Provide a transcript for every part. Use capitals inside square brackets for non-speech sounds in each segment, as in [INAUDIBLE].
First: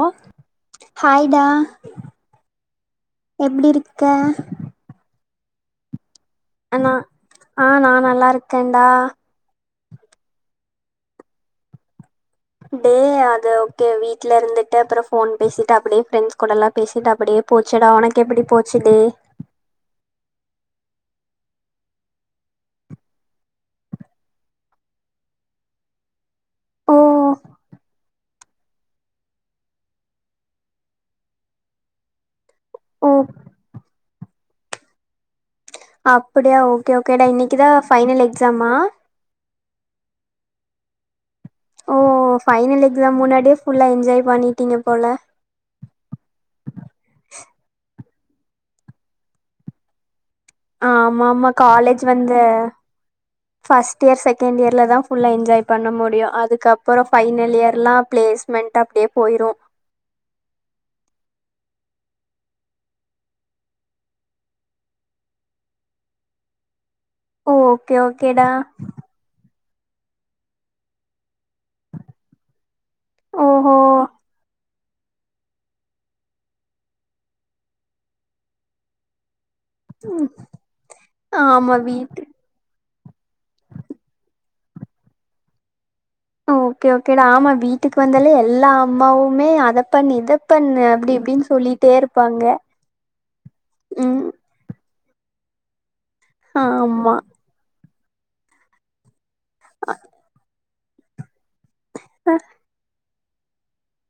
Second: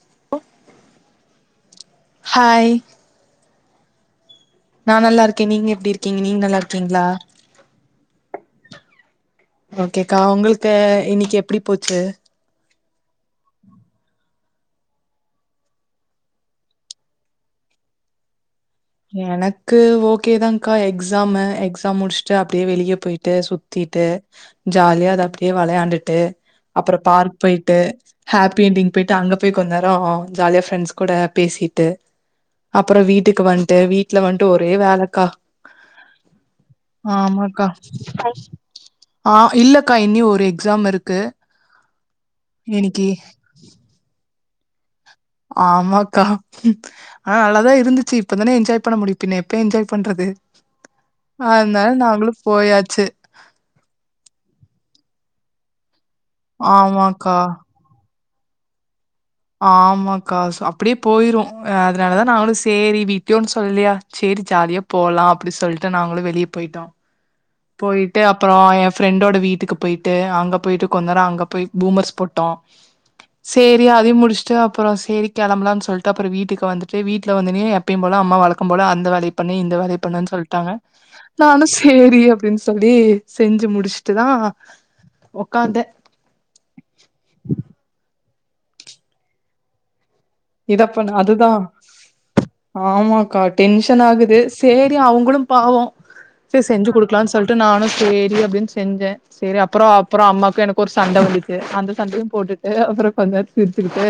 அ hi டா hi எப்டி இருக்க நா நல்லா இருக்க நீங்க எப்டி இருக்கீங்க நீங்க நல்லார் அ நா ஆ நல்லா இருக்கன்டா ஓகேக்கா ஒங்களுக்கு இன்னக்கி எப்படி போச்சு டே அது ஓகே வீட்ல இருந்துட்டு அப்புறோ ஃபோன் பேசிட்டு அப்படியே ஃப்ரண்டஸ் கூடல்லா பேசிட்டு அப்படியே போச்சடா ஒனக்கு எப்டி போச்சு டே எனக்கு ஓகேதாக்கா எக்ஸாமு எக்ஸாம் முடிச்சுட்டு அப்டியே வெளிய போயிட்டு சுத்திட்டு ஜாலியா அத அப்டியே வெளையாண்டுட்டு ஓ அப்பறோ பார்க் போயிட்டு ஹாப்பிண்டிங் போயிட்டு அங்க போய் கொஞ்ச நேரோ ஜாலியா ஃப்ரெண்ட்ஸ் கூட பேசிட்டு அப்பறோ வீட்டுக்கு வந்ட்டு வீட்ல வந்ட்டு ஒரே வேலக்கா அப்படியா ஓகே ஓகேடா ஆமாக்கா இன்னிக்குதா ஃபைனல் எக்ஸாமா ஆ இல்லக்கா இன்னியு ஒரு எக்ஸாம் இருக்கு ஓ ஃபைனல் இன்னிக்கி எக்ஸாம் முன்னாடியே ஃபுல்லா என்ஜாய் பண்ணிட்டீங்க போல ஆமாக்கா ஆ நல்லாதா இருந்துச்சு இப்பதான என்ஜாய் பண்ண முடியு பின்ன எப்ப என்ஜாய் பண்றது ஆமா ஆமா அதனால காலேஜ் வந்து நாங்களும் போயாச்சு ஃபஸ்ட்டு இயர் செகண்ட் இயர்ல தா ஃபுல்லா என்ஜாய் பண்ண முடியு அதுக்கப்பறோ ஆமாக்கா ஃபைனல் இயர்லா பிளஸ்மெண்ட் அப்டியே போயிரு ஆமாக்கா அப்டியே போயிரு அ அதனால தா நாங்களு சேரி வீட்லயு சொல்லி சேரி ஜாலியா போலா அப்டின் சொல்ட்டு நாங்களு வெளிய போயிட்டோ ஓகே போயிட்டு ஓகேடா அப்பறோ ஏ ஃப்ரெண்டோட வீட்டுக்கு போயிட்டு அங்க போயிட்டு கொஞ்ச நேரோ அங்க போய் பூமர்ஸ் போட்டோ ஓஹோ சேரி அதயு முடிச்சுட்டு அப்பறோ சேரி கெளம்பலான் சொல்ட்டு அப்பறோ வீட்டுக்கு வந்துட்டு வீட்ல வந்தோனே எப்பயு போல அம்மா வழக்க போல அந்த வேலை பன்னு இந்த வேலைய ம் பன்னுன் சொல்ட்டாங்க நானு ஆமா சேரி வீட்டு அப்படின் சொல்லி செஞ்சு முடிச்சுட்டு தா ஒக்காந்த ஓகே ஓகேடா ஆமா வீட்டுக்கு வந்தால எல்லா அம்மாவுமே அத பண்ணு இத பண்ணு இதப்பண் அப்டி இப்டின்னு அதுதா சொல்லிட்டே இருப்பாங்க ஆமாக்கா ம் டென்ஷனாகுது சேரி அவுங்களு பாவோ சே செஞ்சு ஆமா குடுக்கலான் சொல்ட்டு நானு சேரி அப்டின்னு செஞ்ச சேரி அப்பறோ அப்பறோ அம்மாக்கு எனக்கு ஒரு சண்ட வந்துச்சு அந்த சண்டையு போட்டுட்டு அப்புறோ கொஞ் சிரச்சுக்கிட்டு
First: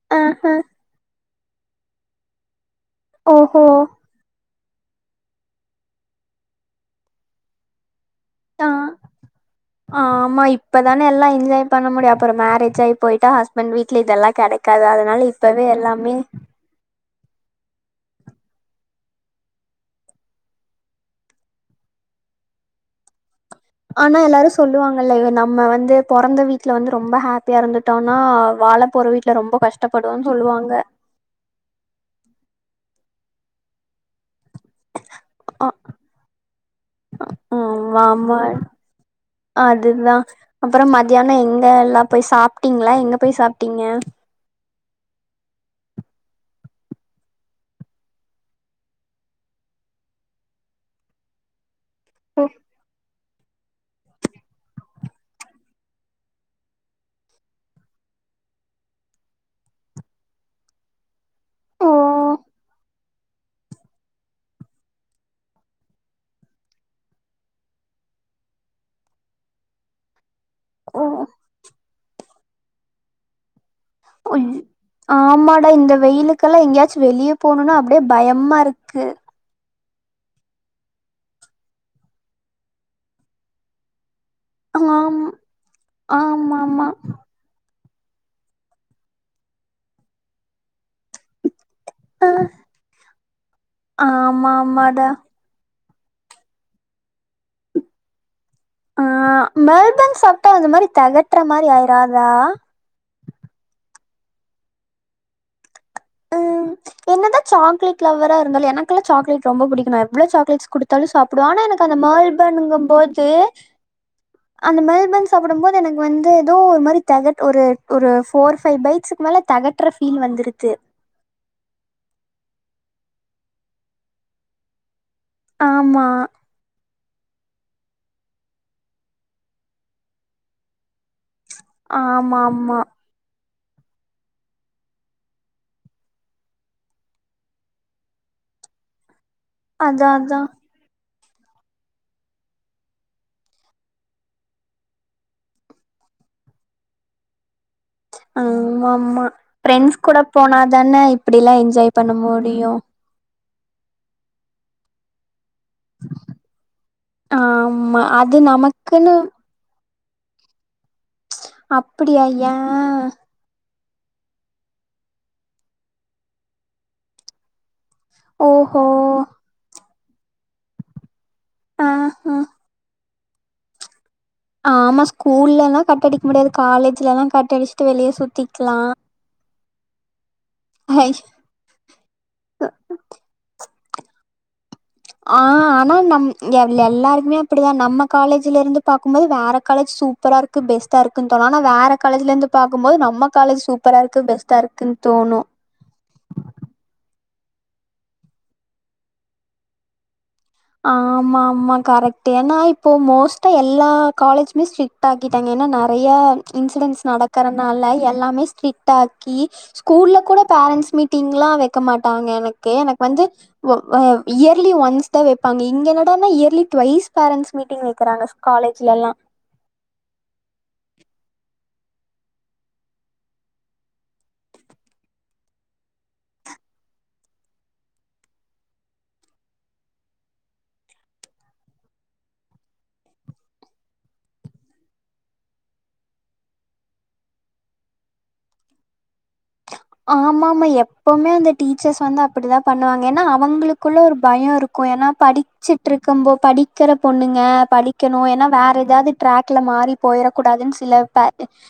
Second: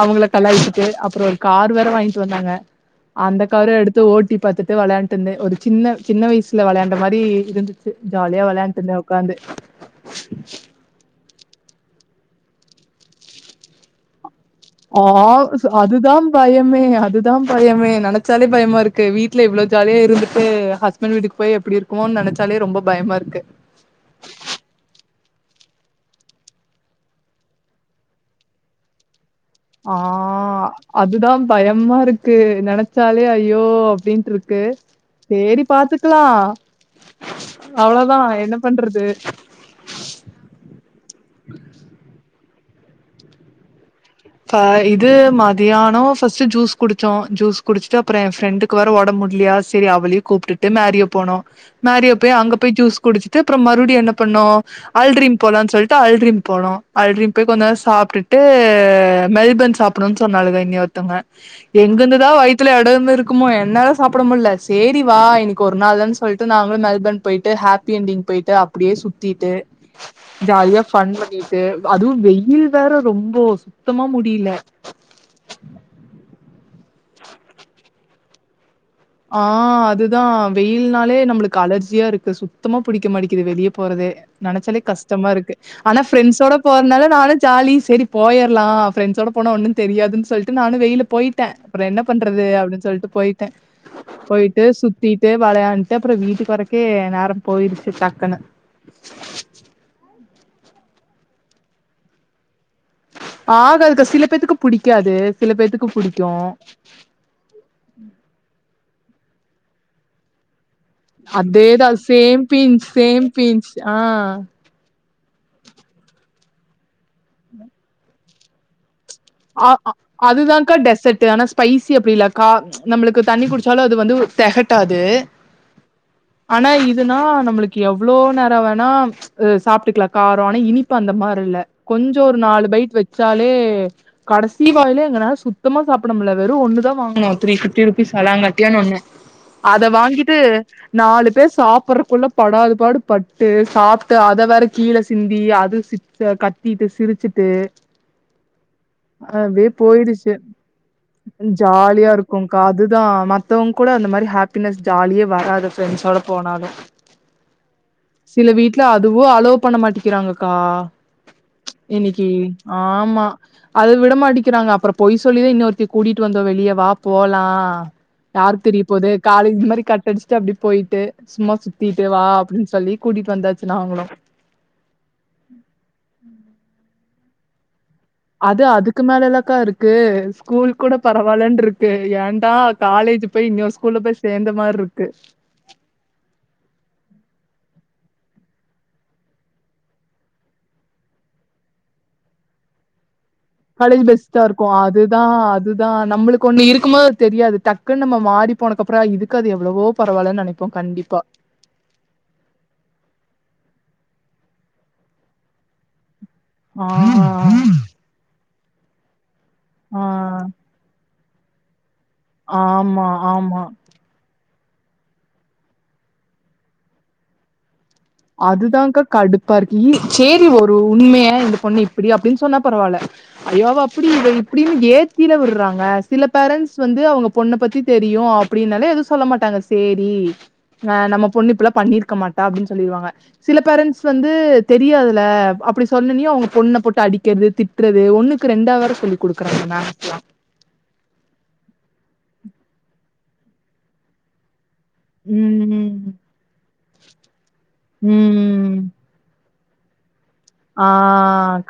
அவங்கள ஆஹ கலாயிச்சுட்டு அப்புறோ ஒரு கார் வேற வாங்கிட்டு வந்தாங்க அந்த ஓஹோ கார எடுத்து ஓட்டி பாத்துட்டு வளையாண்டுருந்தே ஒரு சின்ன சின்ன வயசுல விளையாண்ட மாரி இருந்துது ச்சு ஜாலியா ஆ வெலாண்ட்டு இருந்த ஒக்காந்து இப்பதான எல்லா என்ஜாய் பண்ண முடியு அப்புறோ மேரேஜ் ஆயி போயிட்டா ஹஸ்பண்ட் வீட்ல இதெல்லா கடை ஆ அதுதா பயம் மே அதுதா பயமே நனைச்சாலே பயமாருக்கு வீட்ல இவ்ளோ ஜாலியா இருந்துட்டு ஹஸ் பண்டு வீட்டுக்கு போய் எப்டி இருக்குமோனு நனைச்சாலே ரொம்ப பயமா இருக்கு ஆனா எல்லாரு சொல்லுவாங்கல்ல நம்ம வந்து பொறந்த வீட்ல வந்து ரொம்ப ஹப்பியா இருந்துட்டோனா வாழ போற வீட் ல ரொம்ப ஆ கஷ்டப்படுவோனு சொல்லுவாங்க அதுதா பயமாருக்கு நனைச்சாலே ஐயோ அப்டின்ட்ருக் க்கு சேரி ஆ பாத்துக்லா ஆமா அவ்ளோதா ஆமா என்ன பண்றது அதுதா அப்பறோ மதியானோ எங்க எல்லா போய் சாப்ட்டீங்ளா எங்க போய் சாப்ட்டீங்க ப இது மதியானோ ஃபஸ்ட் ஜூஸ் குடிச்சோம் ஜூஸ் குடிச்ட்டு அப்புறோ எ ஃப்ரெண்டு கு வேற ஒடம் முட்லியா சேரி அவளியு கூப்டுட்டு மேரியோ போனோ மேரியோ போய் அங்க போய் ஜூஸ் குடிச் ட்டு அப்றோ மறுப்டியு என்ன பண்ணோ அல்ரிம் போலானு சொல்ட்டு அல்ரிம் போனோ அல்ரிம் போய் கொஞ்சோ சாப்ட்டுட்டு மெல்பன் சாப்டுவோ சொன்னாளுக இனி ஒருத்தவங்க எங்கிருந்துதா வயித்துல எடோமிருக்குமோ என்னால சாப்ட முட்ல செரி வா இன்னைக்கு ஒரு நாள் தான் சொல்ட்டு நாங்களு மெல்பன் போயிட்டு ஹாப்பி எண்டிங் போயிட்டு அப்டியே சுத்திட்டு ஜாலியா ஃபன் பண்ணிட்டு அதுவு வெயில் வேற ரொம்போ சுத்தமா கொஞ் முடியில ஆமாடா இந்த வெயிலுகெல்லா எங்கேயாச்சு வெளிய போணுன்னா அப்டியே பயமாருக்கு ஆ அதுதா வெயில்னாலே நம்புளுக்கு அலர்ஜியாருக்கு சுத்தமா புடிக்க மாடிக்குது வெளிய போறதே நனச்சாலே ஆம் கஷ்டமாருக்கு ஆனா ஃப்ரெண்ட்ஸோட ஆமா ஆமா போறனால நானு ஜாலி செரி போயர்லா ஃப்ரெண்ட்ஸோட போனா ஒன்னு தெரியாதுன்னு சொல்லிட்டு நானு வெயில போயிட்டே அப்புறோ என்ன பண்றது அஹ் அப்டின்னு சொல்ட்டு போய்ட்டே ஆமா போய்ட்டு ஆமாடா சுத்திட்டு வளையாண்டு அப்புறோ வீட்டுக்கு வறக்கே நேரோ போயிருச்சு டக்குன்னு ஆ மெல்பன் சாப்டா அந்த மாரி தெகட்ற மாரி ஆயிராதா ஆகாதுக்கா சில பேத்துக்கு புடிக்காது சில பேத்க்கு புடிக்கோ ம் என்னதா சாக்லேட் லவரா இருதாலு எனக் கெல்லா சாக்லேட் ரொம்ப புடிக்கு நா எவ்ளோ சாக்லேட் கொடு த்தாலு சாப்டுவ ஆனா எனக்கு அதேதா அந்த சேம் மெல்பன் பிஞ்ச் ணுங்கம் சேம் போது பிஞ்ச் ஆ அந்த மெல்பன் சாப்படம் போது எனக்கு வந்து ஏதோ ஒரு மாரி தெகட் ஒரு ஒரு ஃபோர் ஃபைவ் பைட்ஸ் ஆமா அதுதா கா டெசர்ட்டு அனா ஸ்பைசி அப்டில்லக்கா நம்ளுக்கு தண்ணி குடிச்சாலு அது வந்து தெகட்டாது ஆமா ஆனா இதுனா நம்மளுக்கு எவ்ளோ நேரோ வேணா சாப்ட்டுக்குலா காரோ ஆனா இனி ப்பு அந்த மார் இல்ல கொஞ்சோ ஒரு நாலு ஆமாமா. பைட் வச்சாலே கடைசி வாயில எங்கனா சுத்தமா சாப்பிட முல்ல வெறு ஒன்னு தா வாங்கொணோ த்ரீ பிஃப்ட்டி ருபீஸ் சலாங்கட்டியான்னு ஒண்ணு [INAUDIBLE] அத வாங்கிட்டு அதான். நாலு பேர் சாப்பறக்குள்ள படாதபாடு பட்டு சாப்ட்டு அத வேற கீழ சிந்தி அது கத்திட்டு சிரிச்சிட்டு ஆமாமா அப்டியே ஃப்ரெண்ட்ஸ் கூட போயிடுச்சு போனா தானே இப்படிலாம் என்ஜாய் ஜாலியா பண்ண இருக்கு கா முடியும். அ தா மத்தவங் கூட அந்த மாரி ஹாப்பினஸ் ஜாலியே வராது ப்ரெண்ஸ் ஒட போனாலு ஆமா. அது சில வீட்ல நமக்குன்னு அதுவு அலோ பண்ண மாட் டிக்கிறாங்கக்கா அப்படியா? இன்னக்கி ஏன்? ஆமா அது விடமாட்டிக்கிறாங்க அப்ரோ பொய் சொல்லிதா இன்னொருத்தி கூட்டிட்டு வந்தோ வெளியே வா போலா யாருக் தெரிய ஓஹோ! போது காலேஜ் மாரி கட்டடிச்சுட்டு அப்டி போயிட்டு சும்மா சுத்திட்டு வா ஆஹ. அப்டின்னு சொல்லி கூட்டிட்டு வந்தாச்சு நாங்களு ஆமா ஸ்கூல்லலா கட்டடிக்க முடியாது காலேஜ்லல்லா கட்டடிச்சுட்டு வெளிய சுத் அது அதுக்கு மேலலக்கா இருக்கு ஸ்கூல் கூட ஐ பரவாலன்ரு க்கு ஏன்டா காலேஜ் போய் இன்னோரு ஸ்கூல்ல போய் சேர்ந்த மார்க்கு ஆ ஆனா நம் எ எல்லாருக்குமே அப்டிதா நம்ம காலேஜ்ல இருந்து பாக்கும்போது வேற காலேஜ் சூப் ப்பரா இருக்கு பெஸ்ட இருக்குன் தோனு ஆனா வேற காலேஜ்ல இருந்து பாக்குபோது நம்மக் காலேஜ் பெஸ்ட்டா இருக்கு அதுதா அதுதா நம்ளுக் கொன்னு இருக்கும் போது தெரியாது டக்குன்னு நம்ம மாறி போனக்ப்பரோ இதுக்கு அது எவ்ளோவோ பரவால்ன்னு நெனைக் ஆமா ஆமா கரெக்ட் ட்டு ஏனா இப்போ மோஸ்ட்டா எல்லா காலேஜ்மே ஸ்ட்ரிக்ட் ஆக்கிட்டாங்க ஏன்னா நெறையா ஆ இன்சிடென்ட்ஸ் நடக்கறனால எல்லாமே ஸ்ட்ரிக்ட் ஆக்கி ஸ்கூல்ல கூட ஆ பேரண்ட்ஸ் மீட் டிங்க்லா வெக்க மாட்டாங்க எனக்கு எனக் ஆமா வந்து ஆமா இயர்லி ஒன்ஸ் டா வெப்பாங்க இங்க என்னடனா இயர்லி டு்வைஸ் பேரன்ஸ் மீட்டிங் வெக்கிறாங்க காலேஜ்ல எல்லா பார்க்கி சேரி ஒரு உண்மையா இந்த பொண்ணு இப்டி அப்டின்னு சொன்னா பரவால்ல ஐயோ அவ அப்டி இவ இப்டின்னு ஏத்தில விடுறாங்க சில பேரண்ட்ஸ் வந்து அவங்க பொண்ண பத்தி தெரியு அ அப்டின்னால எதுவு சொல்ல மாட்டாங்க சேரி ஆ நம்ம பொண்ணு இப்புல்லா பண்ணிருக்க மாட்டா அப்டின்னு சொல்லிருவாங்க சில பேரண்ட்ஸ் வந்து தெரியாதுல அப்டி சொன்னனியே அவங்க பொண்ண போட்டு அடிக்கிறது திட் றது ஒண்ணுக்கு ரெண்டா வேற சொல்லி குடுக்குறாங்கன்னா ஆமா ஆமா எப்வுமே அந்த டீச்சர்ஸ் வந்து அப்டிதா பண்ணுவாங்க ஏனா அவங்களுக்குள்ள ஒரு பயோ இருக் இருக்கு ஏனா படிச்சிட்டு இருக்கு ம் போ படிக்கிற பொண்ணுங்க படிக்கணு ஏனா வேற ம் ஏதாவது ட்ராக்ல மாறி போயிரொ கூடாதுன்னு ஆ சில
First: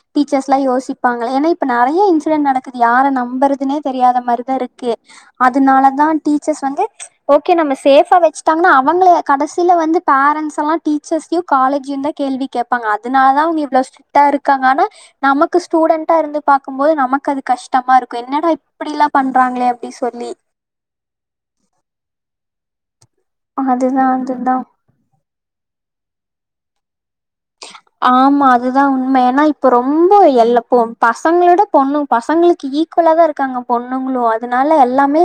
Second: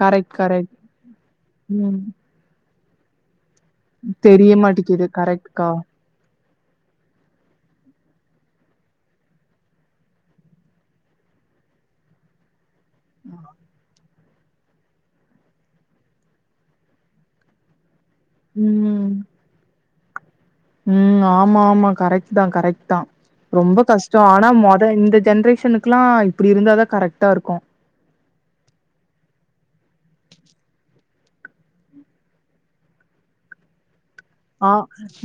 கரெக்ட் டீச்சர்ஸ் ல்லா கரெக்ட் யோசிப்பாங்களே ஏன்னா இப்ப ம் நெறைய இன்சிடெட் நடக் யார நம்பறதுனே தெரியாத தெரிய மாரிதாருக்கு மாட்டிக்குது கரெக்ட்க்கா அதனாலதா டீச்சர்ஸ் வந்து ஓகே நம்ம சேஃபா வெச்சுட்டாங்கன்னா அவங்கள கடசில வந்து பேரண்ட்ஸ் எல்லா டீச்சர்ஸயையு காலேஜயு தா கேள்வி கேட்பாங்க அதனால தா அவங்க இவ்ளோ ஸ் ட்டா இருக்காங்க ஆனா நமக்கு ஸ்டூடெண்டா இருந்து பாக்கும் போது நமக்கு அது கஷ்டமா இருக்கு க்கு என்னடா இப்டி ல்லா ம் பண்றாங்களே அப்டி சொல்லி ம் ஆமா ஆமா கரெக்ட் தா கரெக்ட் தா ரொம்ப அதுதா கஷ்டோ ஆனா அதுதா மொ இந்த ஜென்ரேஷனுக்குல்லா இப்டி இருந்தா தா கரெக்ட்டா இருக்கு ஆமா அதுதா உண்ம ஏன்னா இப்ப ரொம்ப எல்லப்ப பசங்களோட பொண்ணு பசங்களுக்கு ஈ க்குவல்ளாதா இருக்காங்க பொண்ணுங்ளு ஆ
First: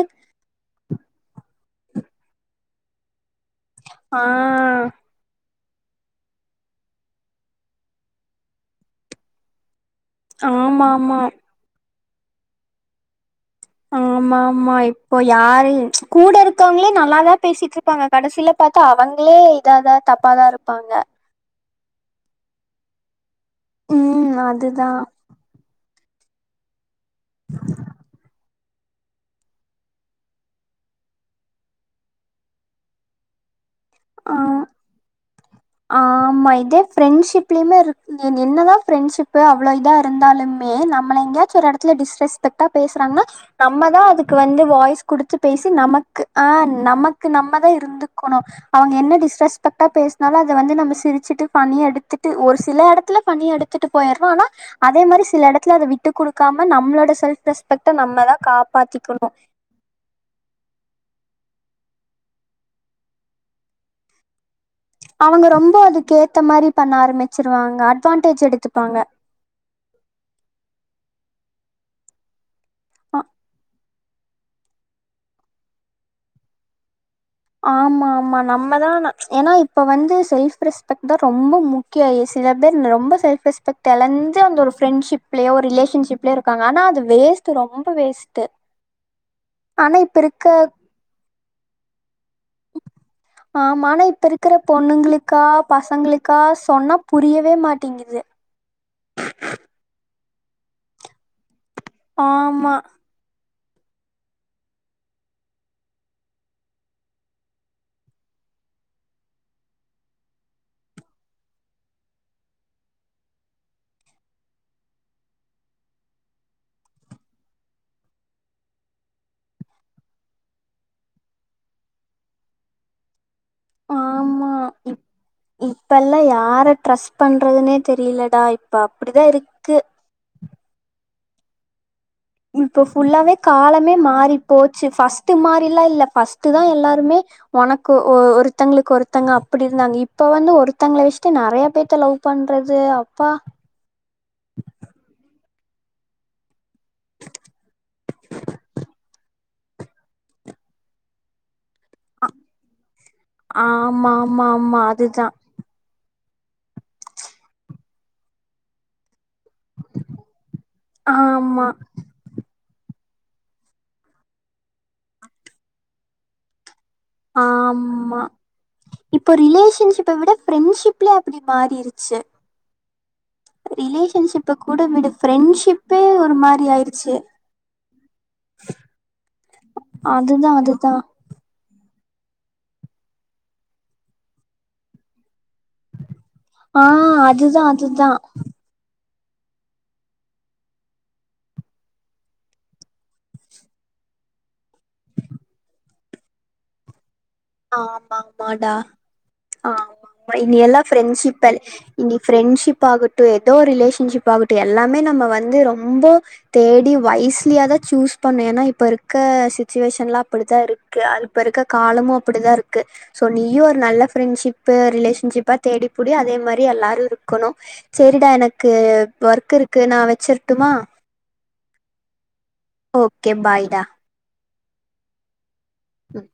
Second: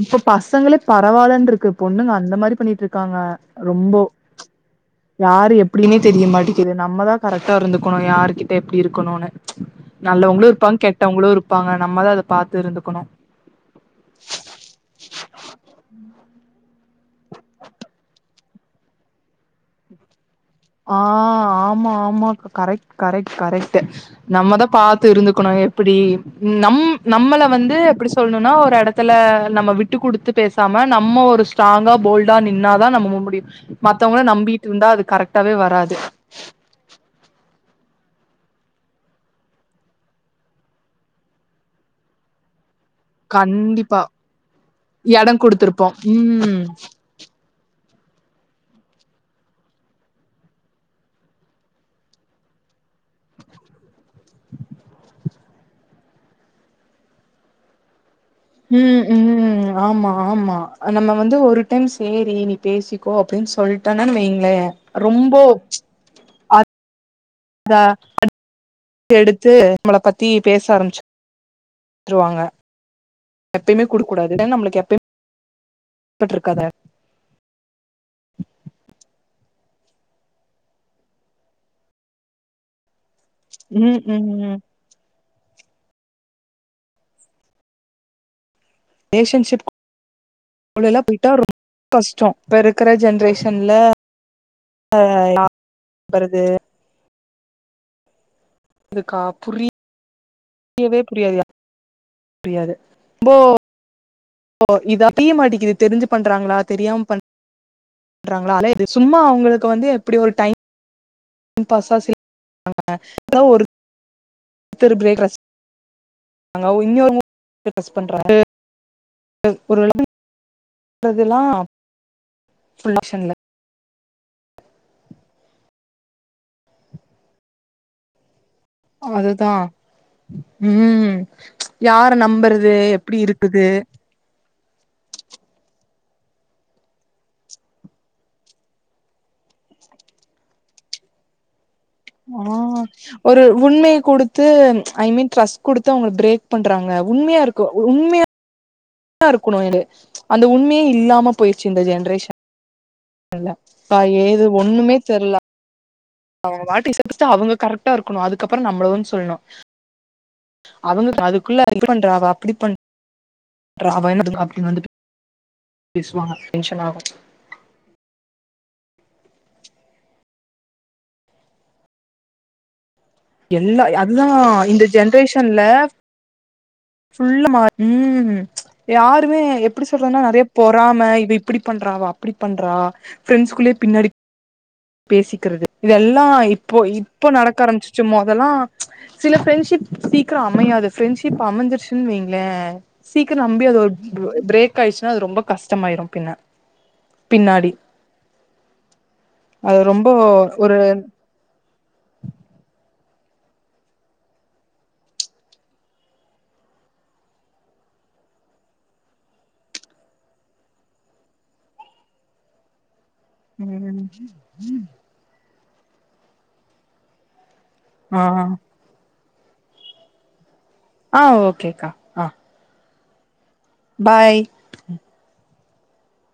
இப்ப பசங்களே பரவால்லன்னருக்கு பொண்ணுங்க அந்த மாரி பண்ணிட்டு இர்க்காங்க ரெம்போ ஆ யாரு எப்டின்னே தெரிய மாட்டேக்குது நம்ம தா கரெக்டா இருந்துக்கணு யாரு கிட்ட எப்டி இருக்கணுன்னு நல்லவங்களு இருப்பாங் ஆமா ஆமா கெட்டவங்களு இருப்பாங்க நம்மதா அத பாத்து இருந்துக்கணு ஆமா ஆமா இப்போ யாரை கூட இரு க்கவங்களே நல்லாதா பேசிட்டு இர்ப்பாங்க கடைசியில பாத்தா அவங்களே இதாதா தப்பாதா இருக் ஆ ஆமா ஆமா கரெக்ட் கரெக்ட் கரெக்ட் ம் நம்மதா அதுதா பாத்து இருந்துக்கணு எப்டி நம் நம்மள வந்து எப்டி சொல்லணுன்னா ஒரு எட த்துல நம்ம விட்டு குடுத்து பேசாம நம்மோ ஒரு ஸ்ட்ராங்கா போல்டா நின்னாதா நம்ம முடியு மத்தவங்கள ஆ நம்பிட்டு இருந்தா அது கரெக்ட்டாவே வர ஆமா இதே ஃப்ரெண்ட்ஷிப் லயுமே இருக்குது என்ன தா ஃப்ரெண்ட்ஷிப்பு அவ்ளோ இதா இருந்தாலுமே நம்மள எங்கயாச்சு ஒரு எடத்துல டிஸ்ரெஸ் பெக்ட்டா பேசுறாங்ன்னா நம்ம தா கண்டிப்பா அதுக்கு வந்து வாய்ஸ் எட குடுத்து பேசி குடுத்துருப்போ நமக்கு அ ம் நம க்கு நம்ம தா இருந்துக்குணோ அவங்க என்ன டிஸ்ரெஸ்பெக்டா பேச அதனால அத வந்து நம்ம சிரிச்சிட்டு ஃபண்ணி எடுத்துட்டு ஒரு சில எடத்துல ஃபண்ணிய எடுத்துட்டு போயிறோ ஆனா அதே மாரி சில எடத்துல அத விட்டுக் குடுக்காம நம்மளோட செல்ஃப் ரெஸ்பெக்ட்ட நம்ம தா ம் காப்பாத்திக்கனோ ம் ஆமா ஆமா நம்ம வந்து ஒரு டைம் சேரி நீ பேசிக்கோ அப்டின்னு சொல்ட்டனன் வைங்ளே அவங்க ரொம்ப அதுக்கு ஏத்த மாரி பண்ண ஆரம்பிச்சிருவாங்க அட்வான்டேஜ் எடுத்துப்பாங்க எடுத்து நம்மள பத்தி பேச ஆரம்பிச்சிருவாங்க ஆ எப்பயுமே குடுக் கூடாது ஏனா நம்மளுக்கு எப்பமே பட்ருக்காது ஆமா ஆமா நம்மதா ஏன்னா இப்ப வந்து செல்ஃப் ரெஸ்பெக்ட் தா ரொம்ப முக் கிய சில பேர் ரொம்ப செல்ஃப் ரெஸ்பெக்ட் ம் ம் எழந்து ம் அந்த ஒரு ஃப்ரெண்ட்ஷிப்லயோ ரிலேஷன்ஷிப்லயோ இருக்காங்க ஆனா அது வேஸ்ட்டு ரொம்ப வேஸ்ட்டு ஆனா இப்ப இருக்க அப்டிலா போயிட்டா ரொ ஆமா ஆனா இப்ப இருக்கிற பொண்ணுங்ளுக்கா பசங்களுக்கா வருது சொன்னா புரியவே மாட்டேங்கிது இதுக்கா புரி யவே புரியாது யா புரியாது ஆமா ரொம்போ இது அறிய மாட்டிங்கிது தெரிஞ்சு பண்றாங்ளா தெரியாம பண் றாங்ளா இது சும்மா அவங்களுக்கு வந்து இப்பிடி ஒரு டைம் பாஸா செய்றாங்க யாரா ஒருத்தர் ப்ரேக் [INAUDIBLE] [INAUDIBLE] ஆமா இப் இப்பெல்லா யார ட்ரஸ்ட் பண்றதுனே தெரிலடா அதுதா ம் யார நம் இப்போ ஃபுல்லாவே காலமே மாறி போச்சு ஃபஸ்ட்டு மாரிலா இல்ல ஃபஸ்ட்டு தா எல்லாருமே ஒனக்கு ஒ ஒருத்தங்களுக்கு ஒருத்தங்க அப்டி இருந்தாங்க இப்ப வந்து ஒருத்தங்ள வெச்ட்டு நெறைய பேர் அ ஒரு உண்மய குடு த்து ஐ மீன் டிரஸ்ட் குடுத்து அவுங்ள பிரேக் பண்றாங்க உண்மையா இருக்கோ உண்மையா இருக்கனு இது அந்த உண்மையே இல்லாம போயிருச்சு இந்த ஜென்ரேஷன் ல பா ஆமா ஏது ஆமா ஆமா ஒண்ணுமே அதுதா தெர்ல அவங்க பாட்டு சேப்பிச்ட்டு அவங்க கரெக்டா இருக்கனு அதுக்கப்றோ நம்மள வந்து சொல்னு அவங்க ஆமா அதுக்குள்ள இப்டி பண்றா அவ அப்டி பண் றா அவ என்ன அப்டின் வந்துட்டு பேசுவாங்க டென்ஷன் ஆகு ஆமா இப்ப ரிலேஷன்ஷிப்ப விட ஃப்ரெண்ட்ஷிப்லே அப்டி மாறிருச்சு எல்லா அதுதா ரிலேஷன்ஷிப்ப கூட இந்த விடு ஜென்ரேஷன்ல ஃப்ரெண்ட்ஷிப்பே ஒரு மாரி ஆயிருச்சு ஃபுல்லா மா ம் யாருமே எப்டி சொல்றதுன்னா நெறைய அதுதா அதுதா பொறாம இவ இப்டி பண்றா அவ அப்டி பண்றா ஃப்ரெண்ட்ஸ் குள்ளயே பின்னாடி பேசிக்கறது இதெல்லா இப்போ ஆ இப்போ அதுதா நடக்க ஆரம்பிச்சிச்சு அதுதா மொதலா சில ஃப்ரெண்ட்ஷிப் சீக்ரோ அமையாது ஃப்ரெண்ட்ஷிப் அமஞ்சிருச்சுன்னு வெய்ங்ளே சீக்ரோ நம்பி அது ஒரு பிரேக் ஆயிடுச்சுன்னா அது ரொம்ப கஷ்டமாயிடு பின்ன பின்னா ஆமாமாடா அ அது ரொம்போ ஆமாமா இனி ஒரு எல்லா ஃப்ரெண்ட்ஷிப்பல் இங்க ஃப்ரெண்ட்ஷிப் ஆகட்டு ஏதோ ரிலேஷன்ஷிப் ஆகட்டு எல்லாமே நம்ம வந்து ரொம்போ தேடி வைஸ்லியாதா சூஸ் பண்ணு ஏன்னா இப்ப இருக்க சிச்சுவேஷன்லா அப்பிடித்தா இரு க்கு அது இப்ப இருக்க காலமு அப்பிடிதா இருக்கு சோ நீயு ஒரு ம் நல்ல ஃப்ரெண்ட்ஷிப்பு ரிலேஷன்ஷிப்பா தேடிப்புடி அதே மாரி எல்லாரு இருக்கணு ஆ செரிடா எனக்கு ஒர்க் இருக்கு நா வெச்சர்ட்டுமா ஆ ஓகே கா ஓகே பாய்டா பாய் ம்